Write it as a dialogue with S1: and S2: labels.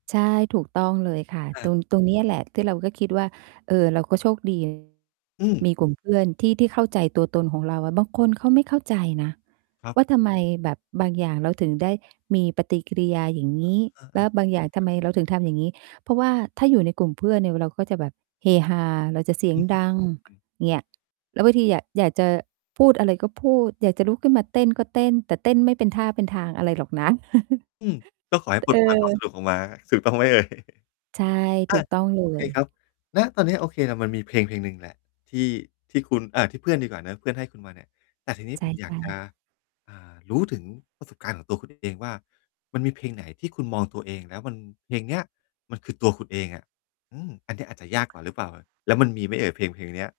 S1: ใช่ ถูกต้องเลยค่ะ
S2: อ
S1: ตร
S2: า
S1: ง ตรงเนี้ยแหละที่เราก็คิดว่า เออ เราก็โชค ดี
S2: อืม
S1: มี กลุ่มเพื่อนที่ ที่เข้าใจตัวตนของเราอะ บางคนเขาไม่เข้าใจนะ
S2: ครับ
S1: ว่าทำไมแบบบางอย่างเราถึงได้ มีปฏิกิริยาอย่างงี้
S2: อา
S1: แล้ว
S2: ๆ
S1: บางอย่างท
S2: ค
S1: ำ
S2: รั
S1: ไ
S2: บ
S1: มเราถึงทำอย่างงี้ เพราะว่าถ้าอยู่ในกลุ่ม เพื่อนเนี่ยเราก็จะแบบเฮฮา เราจะเสีย
S2: อ
S1: ง
S2: ื
S1: ดัง
S2: ม
S1: เงี่ย แล้วบางทีอยา อยากจะพูดอะไรก็พูด อยากจะลุกขึ้นมาเต้นก็เต้น แต่เต้นไม่เป็นท่าเป็นทางอะไรหรอกนะ
S2: อืม ก็ขอให้
S1: ต
S2: ปล
S1: เอ
S2: ด ปล่อย
S1: อ
S2: ความสนุก ออกมา ถูกต้องไหม เอ่ย?
S1: ใช่
S2: อ
S1: ถู
S2: า
S1: กต้อง เ
S2: โอเ
S1: ล
S2: ค
S1: ย
S2: ครับ ณ ตอนเนี้ย โอเคแหละมันมีเพลง ๆ หนึ่งแหละที่ ที่คุณ อา ที่เพื่อนดีกว่าเนาะ เพื่อนให้คุณมาเนี่ย แต่ทีนี้
S1: ใช
S2: ผ
S1: ่
S2: มอย
S1: ใช
S2: ากจะ
S1: ่
S2: อ่า รู้ถึงประสบการณ์ของตัว คุณ เองว่า มันมีเพลงไหนที่คุณมองตัวเองแล้วมัน เพลงเนี้ยมันคือตัวคุณเองอะ อือ อันเนี้ยอาจจะยากกว่าหรือเปล่าอะ แล้วมันมีไหมเอ่ยเพลง ๆ เนี้ย?